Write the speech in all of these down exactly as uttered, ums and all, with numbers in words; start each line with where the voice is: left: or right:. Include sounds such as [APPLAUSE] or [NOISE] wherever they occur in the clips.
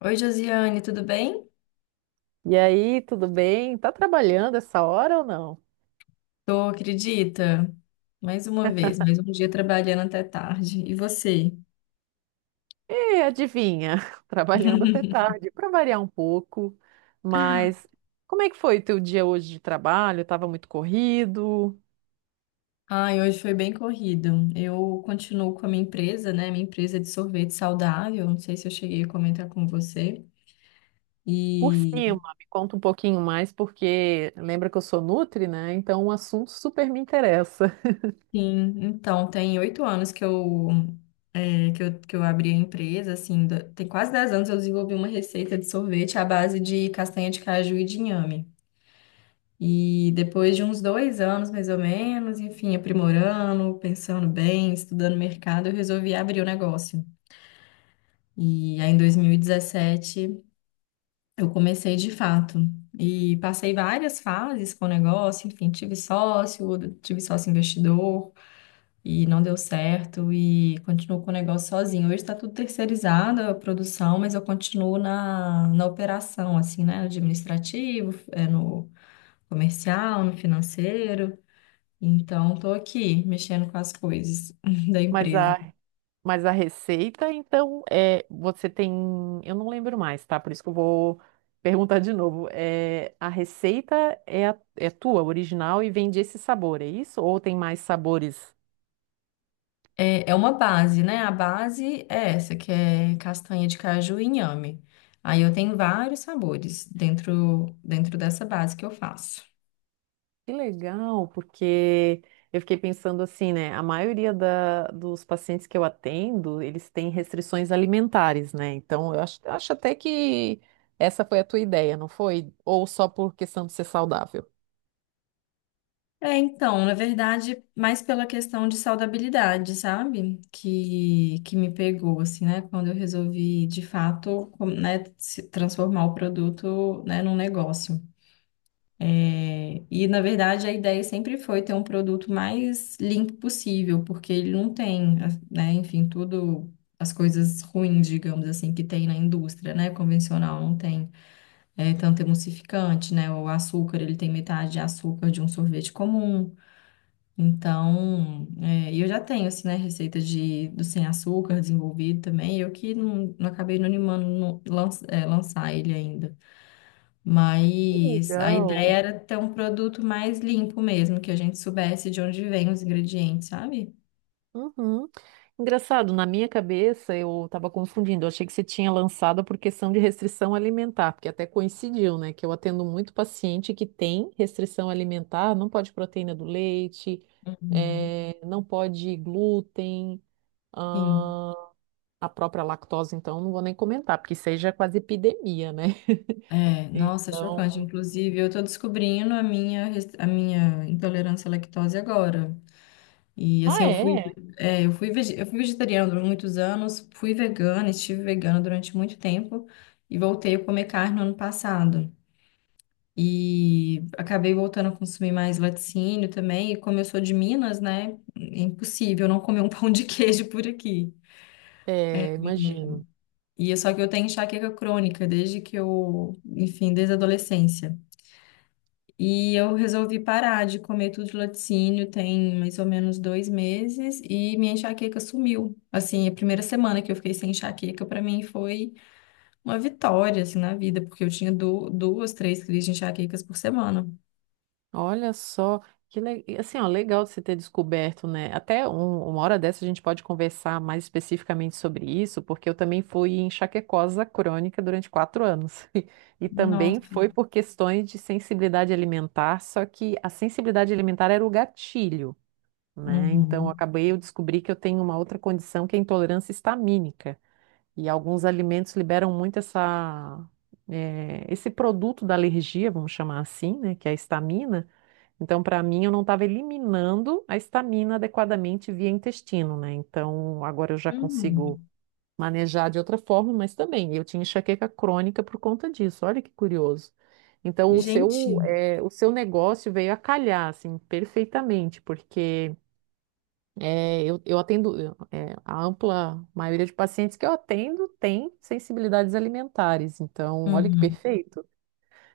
left: Oi, Josiane, tudo bem?
right: E aí, tudo bem? Tá trabalhando essa hora ou não?
left: Tô, acredita? Mais uma vez, mais um dia trabalhando até tarde. E você?
right: E adivinha, [LAUGHS] trabalhando até tarde, para variar um pouco. Mas como é que foi o teu dia hoje de trabalho? Tava muito corrido?
left: Ai, hoje foi bem corrido. Eu continuo com a minha empresa, né? Minha empresa é de sorvete saudável. Não sei se eu cheguei a comentar com você.
right: Por
left: E
right: cima, me conta um pouquinho mais, porque lembra que eu sou nutri, né? Então o assunto super me interessa.
left: sim, então, tem oito anos que eu, é, que eu, que eu abri a empresa, assim, do- tem quase dez anos eu desenvolvi uma receita de sorvete à base de castanha de caju e de inhame. E depois de uns dois anos, mais ou menos, enfim, aprimorando, pensando bem, estudando mercado, eu resolvi abrir o negócio. E aí, em dois mil e dezessete, eu comecei de fato. E passei várias fases com o negócio, enfim, tive sócio, tive sócio investidor, e não deu certo, e continuo com o negócio sozinho. Hoje está tudo terceirizado, a produção, mas eu continuo na, na operação, assim, né? Administrativo, é, no comercial, no financeiro. Então, estou aqui mexendo com as coisas [LAUGHS] da
right: Mas
left: empresa.
right: a, mas a receita, então, é, você tem. Eu não lembro mais, tá? Por isso que eu vou perguntar de novo. É, a receita é, a- é tua, original, e vem desse sabor, é isso? Ou tem mais sabores?
left: É, é uma base, né? A base é essa, que é castanha de caju e inhame. Aí eu tenho vários sabores dentro, dentro dessa base que eu faço.
right: Que legal, porque eu fiquei pensando assim, né? A maioria da- dos pacientes que eu atendo, eles têm restrições alimentares, né? Então, eu acho, acho até que essa foi a tua ideia, não foi? Ou só por questão de ser saudável?
left: É, então, na verdade, mais pela questão de saudabilidade, sabe? Que, que me pegou, assim, né? Quando eu resolvi, de fato, com- né, se transformar o produto, né, num negócio. E, na verdade, a ideia sempre foi ter um produto mais limpo possível, porque ele não tem, né, enfim, tudo, as coisas ruins, digamos assim, que tem na indústria, né, convencional, não tem é, tanto emulsificante, né, o açúcar, ele tem metade de açúcar de um sorvete comum. Então, é, e eu já tenho, assim, né, receita de, do sem açúcar desenvolvido também, eu que não, não acabei não animando no- lan- é, lançar ele ainda.
right: Que
left: Mas a ideia
right: legal.
left: era ter um produto mais limpo mesmo, que a gente soubesse de onde vem os ingredientes, sabe?
right: Uhum. Engraçado, na minha cabeça eu estava confundindo. Eu achei que você tinha lançado por questão de restrição alimentar, porque até coincidiu, né? Que eu atendo muito paciente que tem restrição alimentar, não pode proteína do leite,
left: Uhum.
right: eh, não pode glúten,
left: Sim.
right: ah, a própria lactose, então não vou nem comentar, porque isso aí já é quase epidemia, né? [LAUGHS]
left: É, nossa, chocante.
right: Então.
left: Inclusive, eu tô descobrindo a minha, res- a minha intolerância à lactose agora. E assim,
right: Ah,
left: eu fui,
right: é?
left: é, eu fui, vege- eu fui vegetariana durante muitos anos, fui vegana, estive vegana durante muito tempo e voltei a comer carne no ano passado. E acabei voltando a consumir mais laticínio também. E como eu sou de Minas, né? É impossível não comer um [LAUGHS] pão de queijo por aqui.
right: É,
left: E
right: imagino.
left: e é só que eu tenho enxaqueca crônica desde que eu, enfim, desde a adolescência. E eu resolvi parar de comer tudo de laticínio tem mais ou menos dois meses e minha enxaqueca sumiu. Assim, a primeira semana que eu fiquei sem enxaqueca, para mim foi uma vitória, assim, na vida, porque eu tinha du- duas, três crises de enxaquecas por semana.
right: Olha só, que le- e assim, ó, legal de você ter descoberto, né? Até um- uma hora dessa a gente pode conversar mais especificamente sobre isso, porque eu também fui enxaquecosa crônica durante quatro anos. [LAUGHS] E também
left: Nossa.
right: foi por questões de sensibilidade alimentar, só que a sensibilidade alimentar era o gatilho, né? Então eu
left: Uhum.
right: acabei, eu descobri que eu tenho uma outra condição que é a intolerância histamínica. E alguns alimentos liberam muito essa, eh, esse produto da alergia, vamos chamar assim, né? Que é a histamina. Então, para mim, eu não estava eliminando a histamina adequadamente via intestino, né? Então, agora eu já consigo
left: Hum,
right: manejar de outra forma, mas também eu tinha enxaqueca crônica por conta disso. Olha que curioso. Então, o seu,
left: gente,
right: eh, o seu negócio veio a calhar, assim, perfeitamente, porque eh, eu, eu atendo, eu, eh, a ampla maioria de pacientes que eu atendo tem sensibilidades alimentares. Então, olha que
left: uhum.
right: perfeito.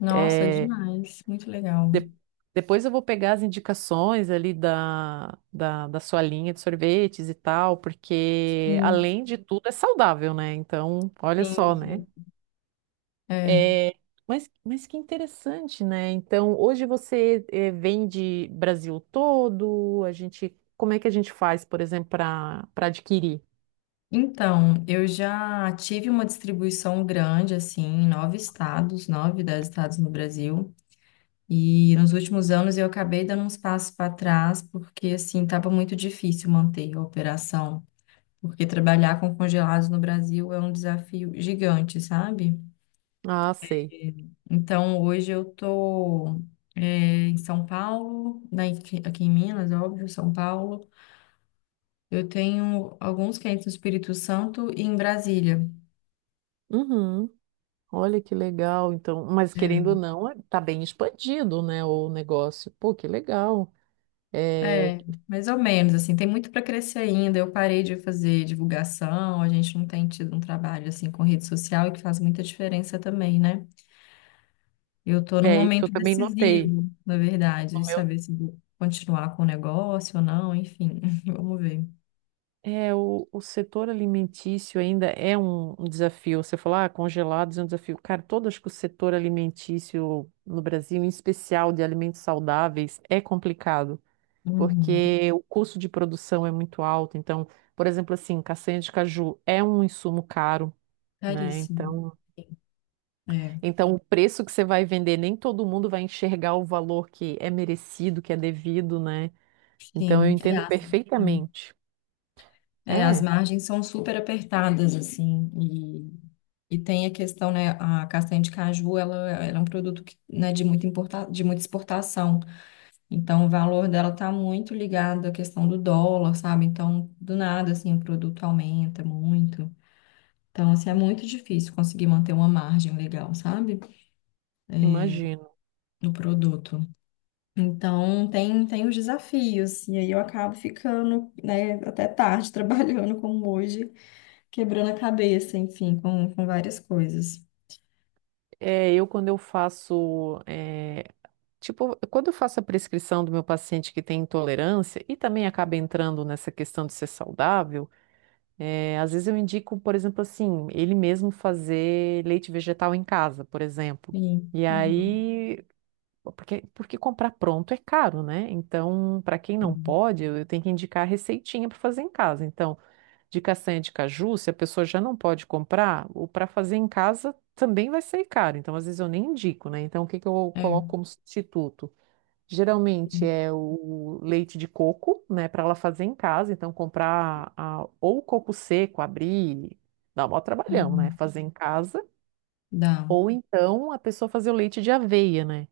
left: Nossa,
right: Eh,
left: demais, muito legal.
right: de- Depois eu vou pegar as indicações ali da, da, da sua linha de sorvetes e tal, porque
left: Sim,
right: além de tudo é saudável, né? Então, olha
left: sim,
right: só, né?
left: sim. É.
right: É, mas, mas que interessante, né? Então, hoje você eh, vende Brasil todo, a gente, como é que a gente faz, por exemplo, para para adquirir?
left: Então, eu já tive uma distribuição grande, assim, em nove estados, nove, dez estados no Brasil. E nos últimos anos eu acabei dando uns passos para trás, porque, assim, estava muito difícil manter a operação. Porque trabalhar com congelados no Brasil é um desafio gigante, sabe?
right: Ah, sei.
left: Então, hoje eu tô eh, em São Paulo, né, aqui aqui em Minas, óbvio, São Paulo. Eu tenho alguns clientes no Espírito Santo e em Brasília.
right: Uhum. Olha que legal, então, mas querendo ou não, é- tá bem expandido, né, o negócio. Pô, que legal. É,
left: É, é, mais ou menos, assim, tem muito para crescer ainda. Eu parei de fazer divulgação, a gente não tem tido um trabalho assim com rede social, e que faz muita diferença também, né? Eu tô num
right: é, isso eu
left: momento
right: também notei.
left: decisivo, na verdade, de
right: No meu...
left: saber se vou continuar com o negócio ou não, enfim, [LAUGHS] vamos ver.
right: É, o, o setor alimentício ainda é um, um desafio. Você falou, ah, congelados é um desafio. Cara, todo acho que o setor alimentício no Brasil, em especial de alimentos saudáveis, é complicado,
left: Uhum.
right: porque o custo de produção é muito alto. Então, por exemplo, assim, castanha de caju é um insumo caro, né?
left: Caríssimo.
right: Então,
left: É.
right: então o preço que você vai vender, nem todo mundo vai enxergar o valor que é merecido, que é devido, né? Então, eu
left: Sim, é
right: entendo
left: ácido, né?
right: perfeitamente.
left: É, as
right: É.
left: margens são super apertadas, assim, e, e tem a questão, né, a castanha de caju, ela, ela é um produto que, né, de muita importa, de muita exportação, então o valor dela está muito ligado à questão do dólar, sabe? Então, do nada, assim, o produto aumenta muito. Então, assim, é muito difícil conseguir manter uma margem legal, sabe?
right: Imagino.
left: No produto. Então, tem, tem os desafios, e aí eu acabo ficando, né, até tarde [LAUGHS] trabalhando como hoje quebrando a cabeça, enfim, com, com várias coisas.
right: É, eu quando eu faço, é, tipo, quando eu faço a prescrição do meu paciente que tem intolerância e também acaba entrando nessa questão de ser saudável, é, às vezes eu indico, por exemplo, assim, ele mesmo fazer leite vegetal em casa, por exemplo.
left: Sim.
right: E
left: Uhum.
right: aí, porque, porque comprar pronto é caro, né? Então, para quem não pode, eu eu tenho que indicar a receitinha para fazer em casa. Então, de castanha de caju, se a pessoa já não pode comprar, o para fazer em casa também vai sair caro. Então, às vezes eu nem indico, né? Então, o que que eu
left: É.
right: coloco
left: É.
right: como substituto? Geralmente é o leite de coco, né, para ela fazer em casa. Então, comprar a- ou coco seco, abrir, dá um maior trabalhão, né?
left: Uhum.
right: Fazer em casa.
left: Dá.
right: Ou então a pessoa fazer o leite de aveia, né?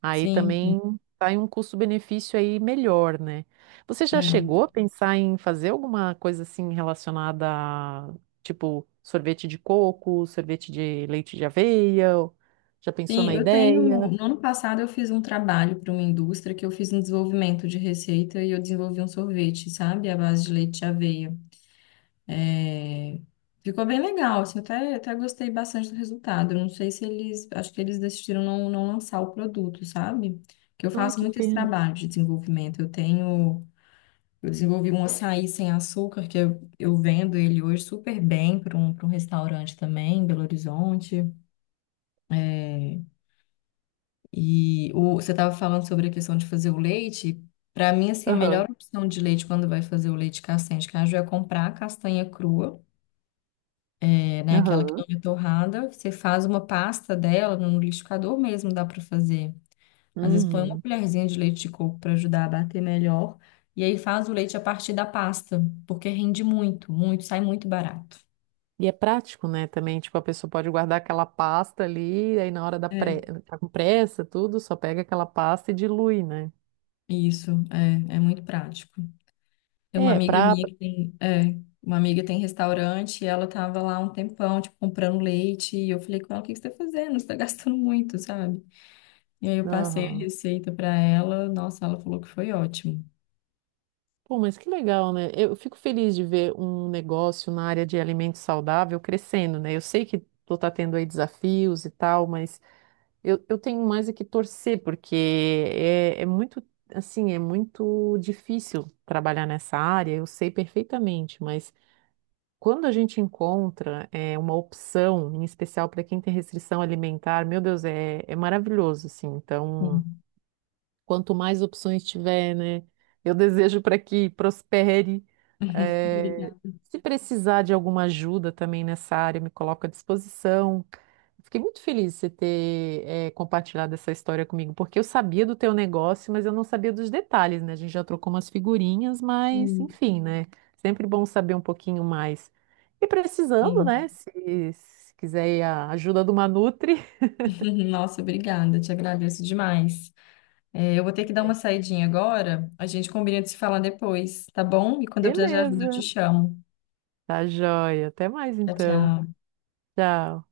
right: Aí
left: Sim, sim.
right: também sai um custo-benefício aí melhor, né? Você já
left: É.
right: chegou a pensar em fazer alguma coisa assim relacionada a, tipo, sorvete de coco, sorvete de leite de aveia? Já pensou
left: Sim,
right: na
left: eu tenho.
right: ideia?
left: No ano passado eu fiz um trabalho para uma indústria que eu fiz um desenvolvimento de receita e eu desenvolvi um sorvete, sabe? À base de leite de aveia. É, ficou bem legal, assim, eu até, até gostei bastante do resultado. Eu não sei se eles, acho que eles decidiram não, não lançar o produto, sabe? Que eu
right: Ai,
left: faço
right: que
left: muito esse
right: pena.
left: trabalho de desenvolvimento. Eu tenho Eu desenvolvi um açaí sem açúcar, que eu, eu vendo ele hoje super bem para um, para um restaurante também, em Belo Horizonte. É, e o, você estava falando sobre a questão de fazer o leite. Para mim, assim, a
right: Aham,
left: melhor opção de leite quando vai fazer o leite castanha de caju é comprar a castanha crua, é, né? Aquela que não
right: aham.
left: é torrada. Você faz uma pasta dela no liquidificador mesmo, dá para fazer. Às vezes põe uma
right: Uhum.
left: colherzinha de leite de coco para ajudar a bater melhor. E aí faz o leite a partir da pasta, porque rende muito, muito, sai muito barato.
right: E é prático, né, também, tipo, a pessoa pode guardar aquela pasta ali, aí na hora da
left: É,
right: pre... tá com pressa, tudo, só pega aquela pasta e dilui, né?
left: isso, é, é muito prático. Tem uma
right: É,
left: amiga
right: pra...
left: minha que tem, é, uma amiga tem restaurante e ela tava lá um tempão, tipo, comprando leite, e eu falei com ela, o que que você tá fazendo? Você tá gastando muito, sabe? E aí eu passei a receita pra ela, nossa, ela falou que foi ótimo.
right: Pô, mas que legal, né? Eu fico feliz de ver um negócio na área de alimento saudável crescendo, né? Eu sei que tu tá tendo aí desafios e tal, mas eu, eu tenho mais é que torcer, porque é, é muito, assim, é muito difícil trabalhar nessa área, eu sei perfeitamente, mas quando a gente encontra é, uma opção, em especial para quem tem restrição alimentar, meu Deus, é, é maravilhoso, assim, então.
left: Sim.
right: Quanto mais opções tiver, né? Eu desejo para que prospere. Eh,
left: Obrigada.
right: Se precisar de alguma ajuda também nessa área, me coloco à disposição. Fiquei muito feliz de você ter, eh, compartilhado essa história comigo, porque eu sabia do teu negócio, mas eu não sabia dos detalhes, né? A gente já trocou umas figurinhas, mas
left: Sim,
right: enfim, né? Sempre bom saber um pouquinho mais. E precisando,
left: sim.
right: né? Se, se quiser aí a ajuda de uma Nutri,
left: [LAUGHS] Nossa, obrigada, te agradeço demais. É, eu vou ter que dar uma saidinha agora, a gente combina de se falar depois, tá bom? E
right: [LAUGHS]
left: quando eu precisar de ajuda, eu te
right: beleza.
left: chamo.
right: Tá joia. Até mais
left: Tchau,
right: então.
left: tchau.
right: Tchau.